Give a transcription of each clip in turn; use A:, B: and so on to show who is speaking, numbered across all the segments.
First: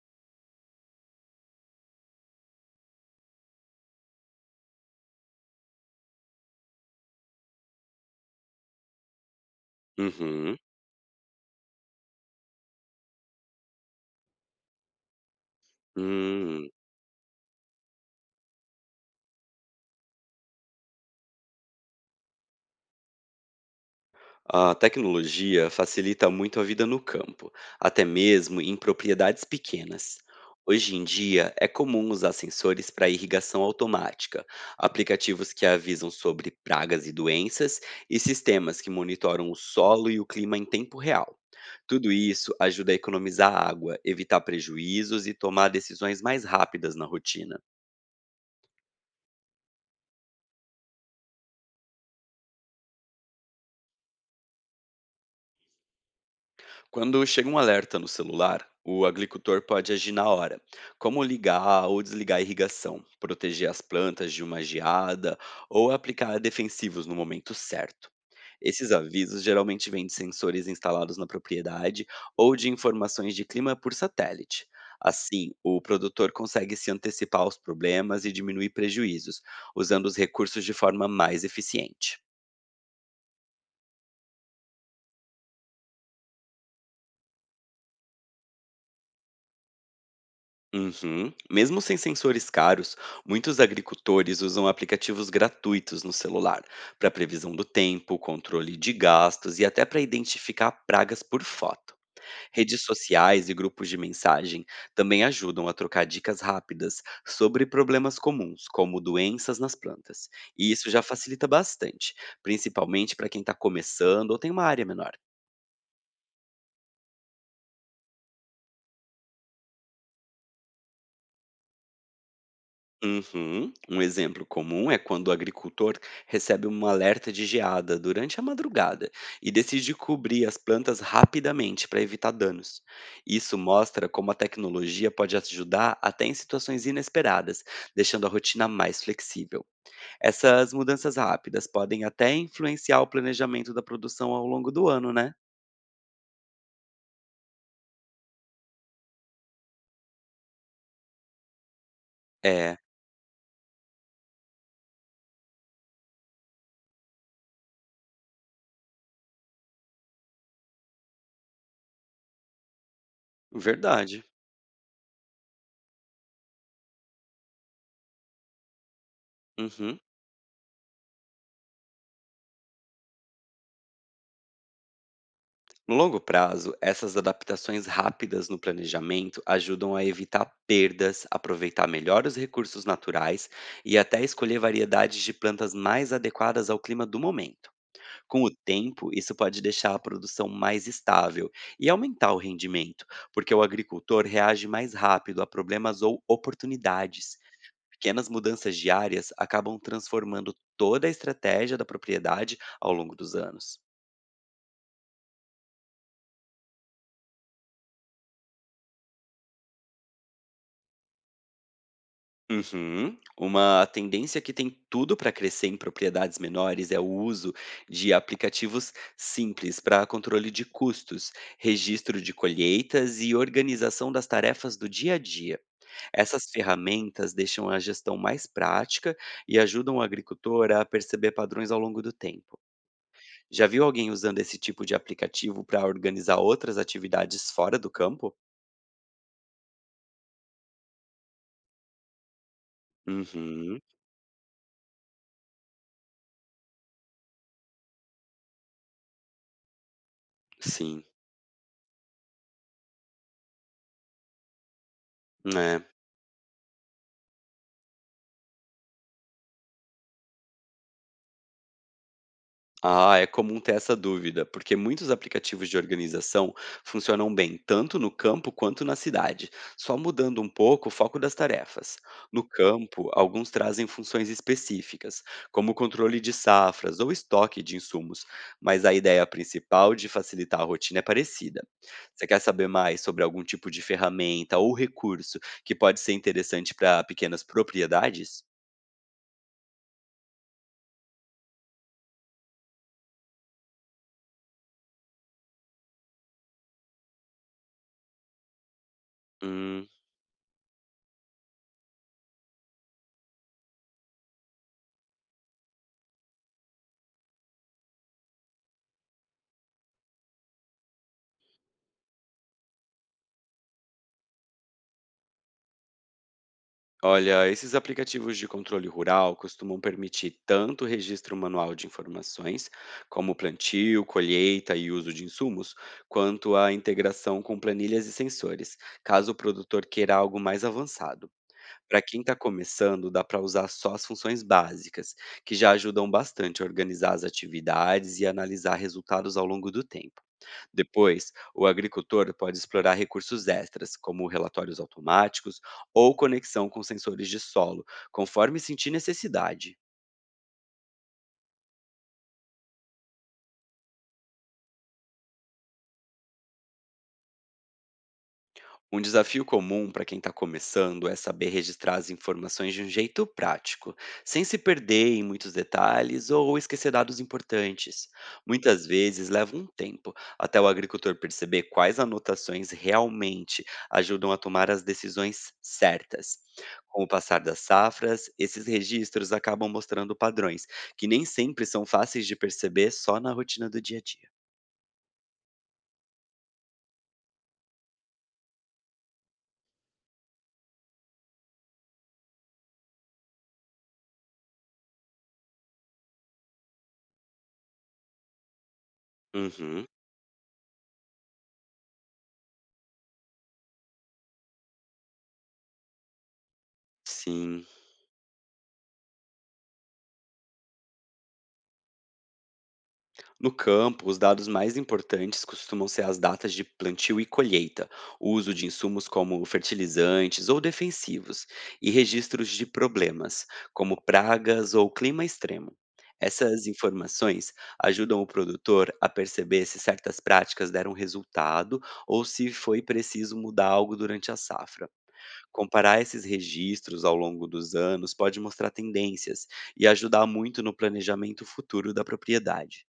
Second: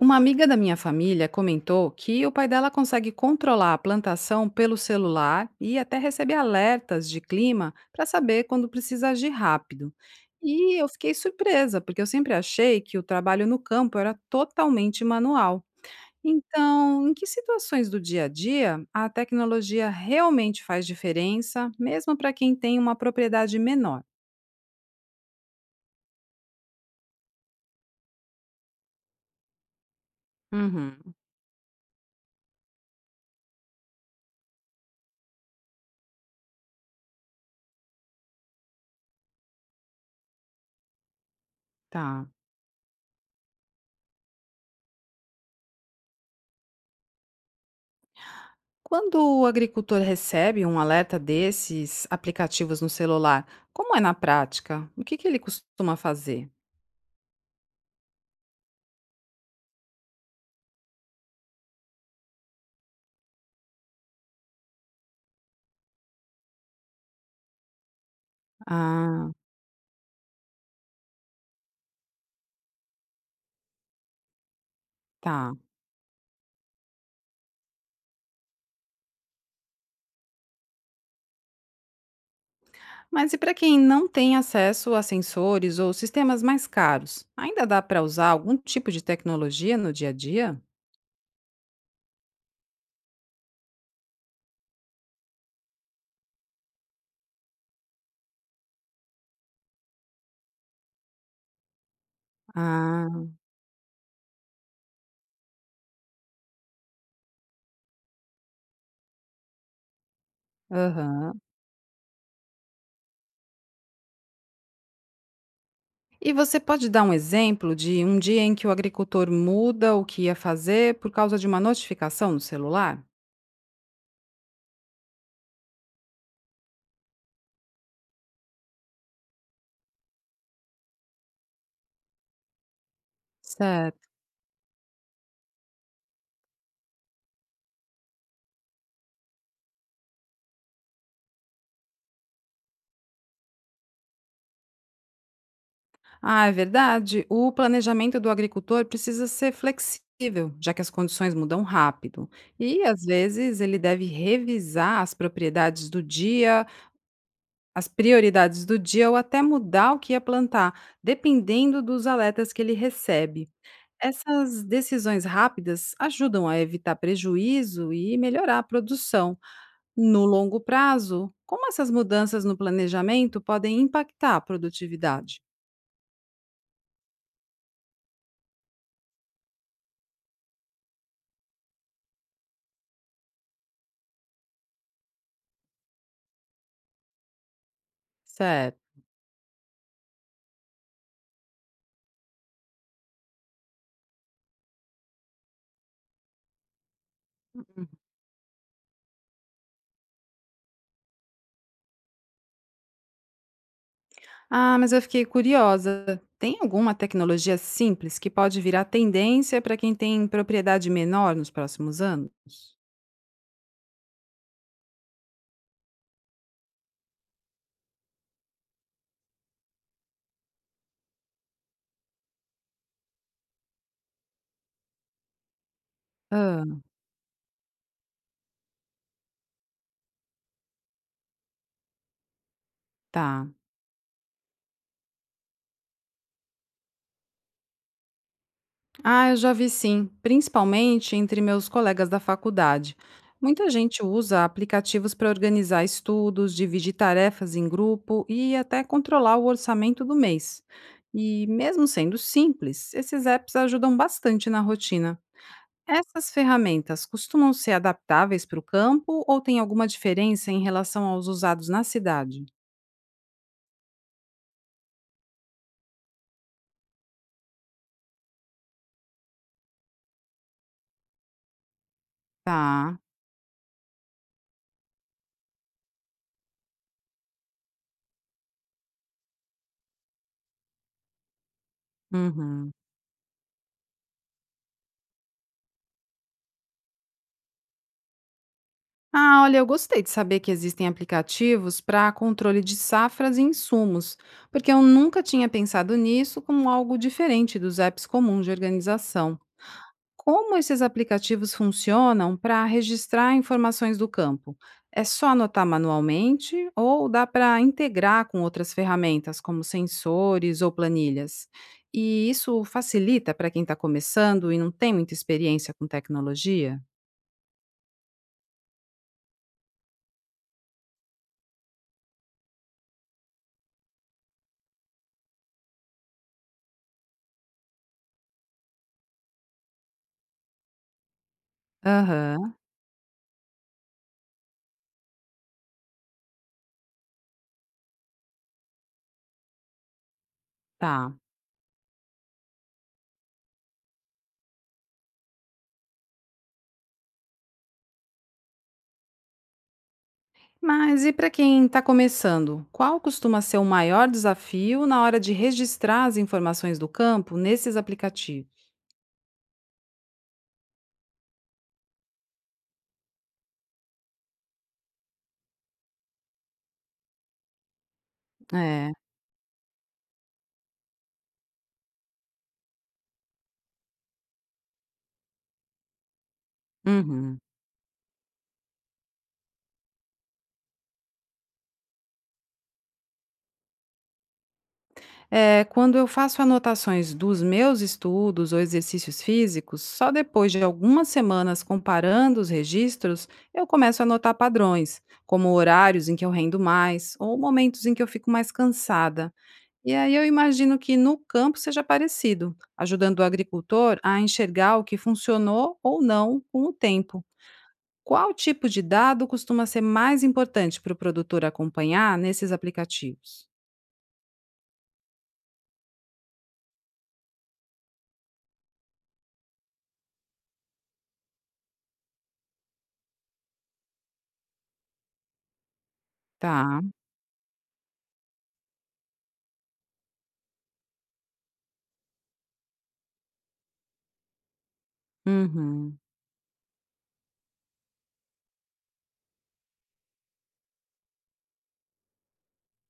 A: Uma amiga da minha família comentou que o pai dela consegue controlar a plantação pelo celular e até recebe alertas de clima para saber quando precisa agir rápido.
B: Uhum.
A: E eu fiquei surpresa, porque eu sempre achei que o trabalho no campo era totalmente manual.
B: Hum.
A: Então, em que situações do dia a dia a tecnologia realmente faz diferença, mesmo para quem tem uma propriedade menor?
B: A tecnologia facilita muito a vida no campo, até mesmo em propriedades pequenas. Hoje em
A: Uhum,
B: dia, é comum usar sensores para irrigação automática, aplicativos que avisam sobre pragas e doenças e sistemas que monitoram o solo e o clima em tempo real. Tudo
A: tá.
B: isso ajuda a economizar água, evitar prejuízos e tomar decisões mais rápidas na rotina.
A: Quando o agricultor recebe um alerta desses aplicativos no celular, como é na prática? O que ele costuma fazer?
B: Quando chega um alerta no celular, o agricultor pode agir na hora, como ligar ou desligar a irrigação, proteger as plantas de uma geada ou aplicar defensivos no momento certo. Esses
A: Ah,
B: avisos geralmente vêm de sensores instalados na propriedade ou de informações de clima por satélite. Assim,
A: tá.
B: o produtor consegue se antecipar aos problemas e diminuir prejuízos, usando os recursos de forma mais eficiente.
A: Mas e para quem não tem acesso a sensores ou sistemas mais caros, ainda dá para usar algum tipo de tecnologia no dia a dia?
B: Uhum. Mesmo sem sensores caros, muitos agricultores usam aplicativos gratuitos no celular para previsão do tempo, controle de gastos e até para identificar pragas por foto. Redes
A: Ah,
B: sociais e grupos de mensagem também ajudam a trocar dicas rápidas sobre problemas comuns, como doenças nas plantas. E isso já
A: aham.
B: facilita bastante, principalmente para quem está começando ou tem uma área menor.
A: E você pode dar um exemplo de um dia em que o agricultor muda o que ia fazer por causa de uma notificação no celular?
B: Uhum. Um exemplo comum é quando o agricultor recebe um alerta de geada durante a madrugada e decide cobrir as plantas rapidamente para evitar danos. Isso mostra
A: Certo.
B: como a tecnologia pode ajudar até em situações inesperadas, deixando a rotina mais flexível. Essas mudanças rápidas podem até influenciar o planejamento da produção ao longo do ano, né?
A: Ah, é verdade. O planejamento do agricultor precisa ser flexível, já que as condições mudam rápido.
B: É,
A: E, às vezes, ele deve revisar as propriedades do dia, as prioridades do dia, ou até mudar o que ia plantar, dependendo dos alertas que ele recebe.
B: verdade.
A: Essas decisões rápidas ajudam a evitar prejuízo e melhorar a produção.
B: Uhum.
A: No longo prazo, como essas mudanças no planejamento podem impactar a produtividade?
B: No longo prazo, essas adaptações rápidas no planejamento ajudam a evitar perdas, aproveitar melhor os recursos naturais e até escolher variedades de plantas mais adequadas ao clima do momento. Com o
A: Certo.
B: tempo, isso pode deixar a produção mais estável e aumentar o rendimento, porque o agricultor reage mais rápido a problemas ou oportunidades. Pequenas mudanças diárias acabam transformando toda a estratégia da propriedade ao longo dos anos.
A: Ah, mas eu fiquei curiosa. Tem alguma tecnologia simples que pode virar tendência para quem tem propriedade menor nos próximos anos?
B: Uhum. Uma tendência que tem tudo para crescer em propriedades menores é o uso de aplicativos simples para controle de custos, registro de colheitas e organização das tarefas do dia a dia. Essas
A: Ah,
B: ferramentas deixam a gestão mais prática e ajudam o agricultor a perceber padrões ao longo do tempo.
A: tá.
B: Já viu alguém usando esse tipo de aplicativo para organizar outras atividades fora do campo?
A: Ah, eu já vi sim, principalmente entre meus colegas da faculdade. Muita
B: Uhum.
A: gente usa aplicativos para organizar estudos, dividir tarefas em grupo e até controlar o orçamento do mês.
B: Sim.
A: E mesmo sendo simples, esses apps ajudam bastante na rotina.
B: É.
A: Essas ferramentas costumam ser adaptáveis para o campo ou tem alguma diferença em relação aos usados na cidade?
B: Ah, é comum ter essa dúvida, porque muitos aplicativos de organização funcionam bem tanto no campo quanto na cidade, só mudando um pouco o foco das tarefas. No
A: Tá.
B: campo, alguns trazem funções específicas, como controle de safras ou estoque de insumos, mas a ideia principal de facilitar a rotina é parecida. Você quer saber
A: Uhum.
B: mais sobre algum tipo de ferramenta ou recurso que pode ser interessante para pequenas propriedades?
A: Ah, olha, eu gostei de saber que existem aplicativos para controle de safras e insumos, porque eu nunca tinha pensado nisso como algo diferente dos apps comuns de organização.
B: Hum.
A: Como esses aplicativos funcionam para registrar informações do campo? É só anotar manualmente ou dá para integrar com outras ferramentas, como sensores ou planilhas? E isso facilita para quem está começando e não tem muita experiência com tecnologia?
B: Olha, esses aplicativos de controle rural costumam permitir tanto o registro manual de informações, como plantio, colheita e uso de insumos, quanto a integração com planilhas e sensores, caso o produtor queira algo mais avançado. Para quem está
A: Aham,
B: começando, dá para usar só as funções básicas, que já ajudam bastante a organizar as atividades e analisar resultados ao longo do tempo.
A: tá.
B: Depois, o agricultor pode explorar recursos extras, como relatórios automáticos ou conexão com sensores de solo, conforme sentir necessidade.
A: Mas e para quem está começando, qual costuma ser o maior desafio na hora de registrar as informações do campo nesses aplicativos?
B: Um desafio comum para quem está começando é saber registrar as informações de um jeito prático, sem se perder em muitos detalhes ou esquecer dados importantes. Muitas
A: É.
B: vezes leva um tempo até o agricultor perceber quais anotações realmente ajudam a tomar as decisões certas. Com o
A: Uhum.
B: passar das safras, esses registros acabam mostrando padrões que nem sempre são fáceis de perceber só na rotina do dia a dia.
A: É, quando eu faço anotações dos meus estudos ou exercícios físicos, só depois de algumas semanas comparando os registros, eu começo a notar padrões, como horários em que eu rendo mais ou momentos em que eu fico mais cansada.
B: Uhum,
A: E aí eu imagino que no campo seja parecido, ajudando o agricultor a enxergar o que funcionou ou não com o tempo.
B: sim.
A: Qual tipo de dado costuma ser mais importante para o produtor acompanhar nesses aplicativos?
B: No campo, os dados mais importantes costumam ser as datas de plantio e colheita, o uso de insumos como fertilizantes ou defensivos, e registros de problemas, como pragas ou clima extremo. Essas
A: Tá.
B: informações ajudam o produtor a perceber se certas práticas deram resultado ou se foi preciso mudar algo durante a safra.
A: Uhum.
B: Comparar esses registros ao longo dos anos pode mostrar tendências e ajudar muito no planejamento futuro da propriedade.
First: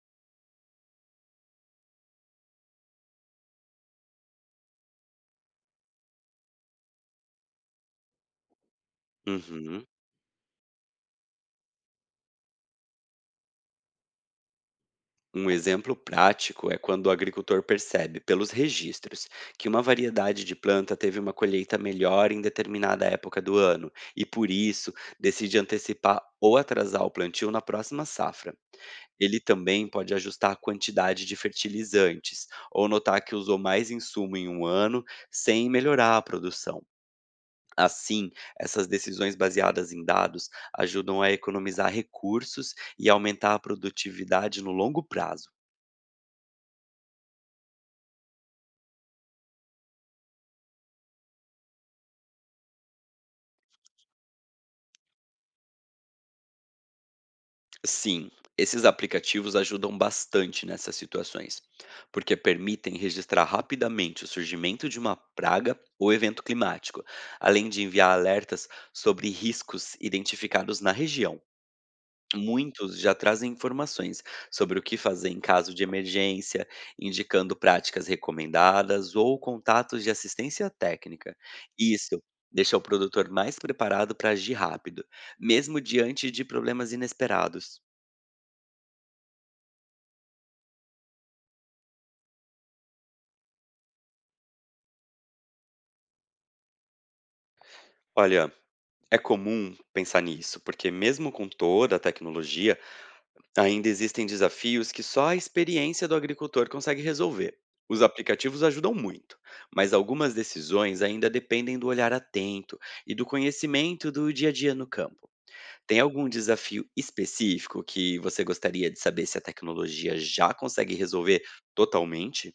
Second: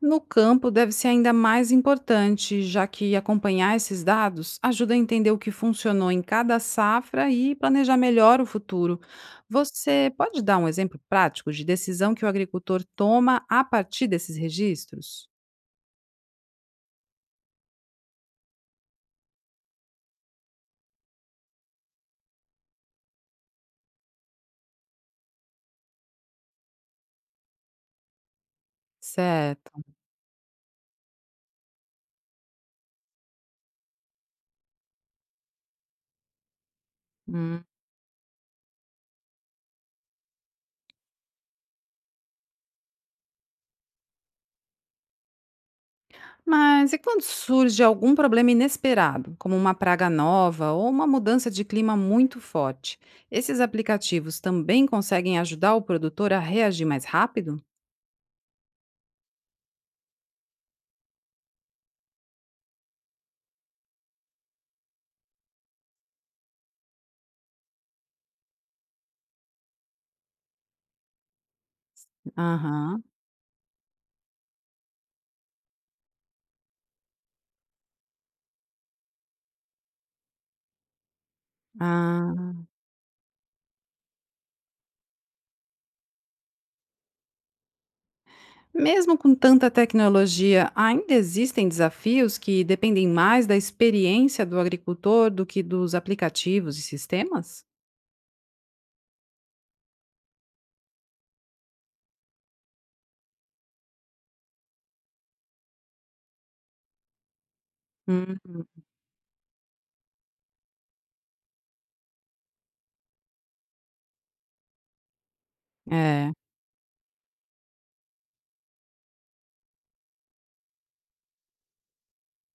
A: No campo, deve ser ainda mais importante, já que acompanhar esses dados ajuda a entender o que funcionou em cada safra e planejar melhor o futuro.
B: Uhum.
A: Você pode dar um exemplo prático de decisão que o agricultor toma a partir desses registros?
B: Um exemplo prático é quando o agricultor percebe, pelos registros, que uma variedade de planta teve uma colheita melhor em determinada época do ano e, por isso, decide antecipar ou atrasar o plantio na próxima safra. Ele
A: Certo.
B: também pode ajustar a quantidade de fertilizantes ou notar que usou mais insumo em um ano sem melhorar a produção.
A: Hum.
B: Assim, essas decisões baseadas em dados ajudam a economizar recursos e aumentar a produtividade no longo prazo.
A: Mas e quando surge algum problema inesperado, como uma praga nova ou uma mudança de clima muito forte? Esses aplicativos também conseguem ajudar o produtor a reagir mais rápido?
B: Sim, esses aplicativos ajudam bastante nessas situações, porque permitem registrar rapidamente o surgimento de uma praga ou evento climático, além de enviar alertas sobre riscos identificados na região. Muitos
A: Aham.
B: já trazem informações sobre o que fazer em caso de emergência, indicando práticas recomendadas ou contatos de assistência técnica. Isso
A: Ah.
B: deixa o produtor mais preparado para agir rápido, mesmo diante de problemas inesperados.
A: Mesmo com tanta tecnologia, ainda existem desafios que dependem mais da experiência do agricultor do que dos aplicativos e sistemas?
B: Olha, é comum pensar nisso, porque mesmo com toda a tecnologia, ainda existem desafios que só a experiência do agricultor consegue resolver. Os
A: Hum,
B: aplicativos ajudam muito, mas algumas decisões ainda dependem do olhar atento e do conhecimento do dia a dia no campo. Tem algum
A: é.
B: desafio específico que você gostaria de saber se a tecnologia já consegue resolver totalmente?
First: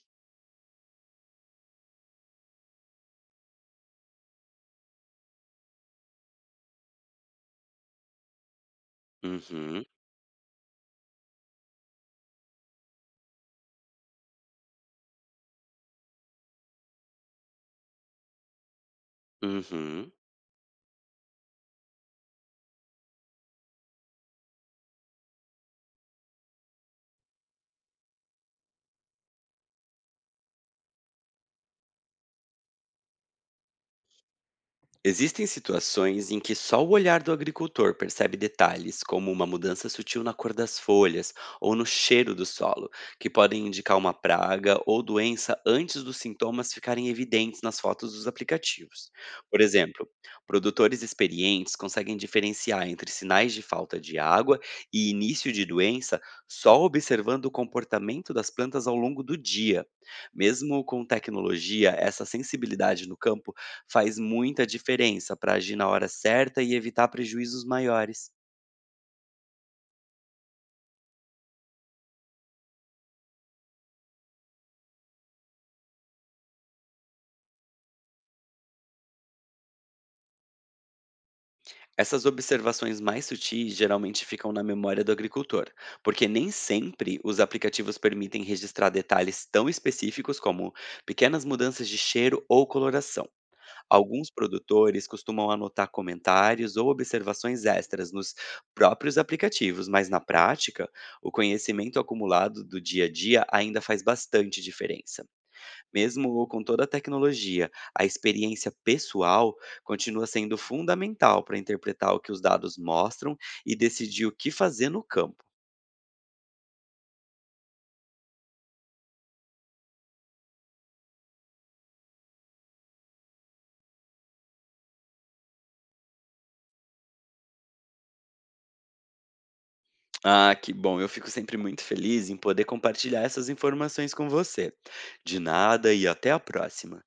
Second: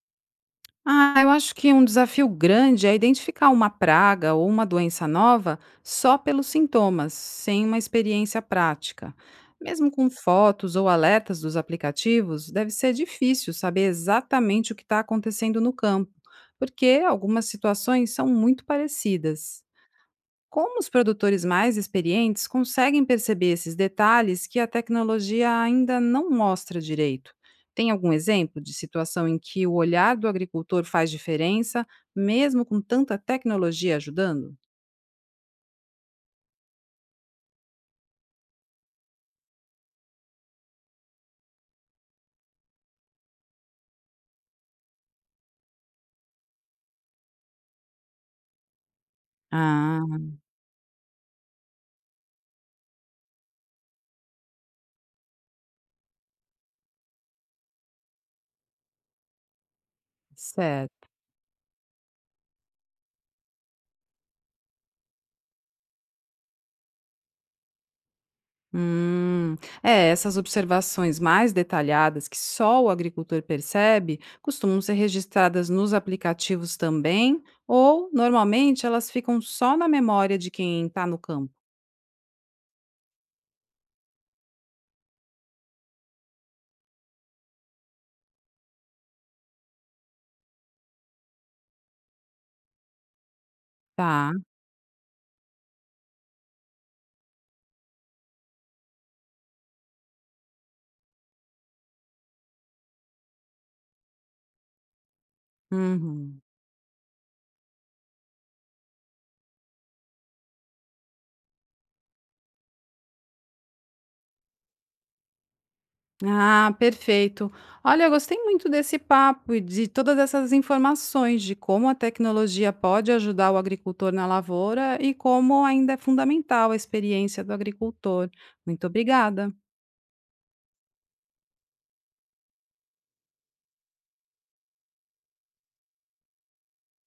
A: Ah, eu acho que um desafio grande é identificar uma praga ou uma doença nova só pelos sintomas, sem uma experiência prática.
B: Uhum,
A: Mesmo com fotos ou alertas dos aplicativos, deve ser difícil saber exatamente o que está acontecendo no campo, porque algumas situações são muito parecidas.
B: uhum.
A: Como os produtores mais experientes conseguem perceber esses detalhes que a tecnologia ainda não mostra direito? Tem algum exemplo de situação em que o olhar do agricultor faz diferença, mesmo com tanta tecnologia ajudando?
B: Existem situações em que só o olhar do agricultor percebe detalhes, como uma mudança sutil na cor das folhas ou no cheiro do solo, que podem indicar uma praga ou doença antes dos sintomas ficarem evidentes nas fotos dos aplicativos. Por exemplo,
A: Ah,
B: produtores experientes conseguem diferenciar entre sinais de falta de água e início de doença só observando o comportamento das plantas ao longo do dia. Mesmo com
A: certo.
B: tecnologia, essa sensibilidade no campo faz muita diferença para agir na hora certa e evitar prejuízos maiores.
A: Hum, é, essas observações mais detalhadas que só o agricultor percebe costumam ser registradas nos aplicativos também, ou normalmente elas ficam só na memória de quem está no campo.
B: Essas observações mais sutis geralmente ficam na memória do agricultor, porque nem sempre os aplicativos permitem registrar detalhes tão específicos como pequenas mudanças de cheiro ou coloração. Alguns
A: Tá.
B: produtores costumam anotar comentários ou observações extras nos próprios aplicativos, mas na prática, o conhecimento acumulado do dia a dia ainda faz bastante diferença.
A: Uhum.
B: Mesmo com toda a tecnologia, a experiência pessoal continua sendo fundamental para interpretar o que os dados mostram e decidir o que fazer no campo.
A: Ah, perfeito. Olha, eu gostei muito desse papo e de todas essas informações de como a tecnologia pode ajudar o agricultor na lavoura e como ainda é fundamental a experiência do agricultor. Muito obrigada.
B: Ah, que bom! Eu fico sempre muito feliz em poder compartilhar essas informações com você. De nada e até a próxima.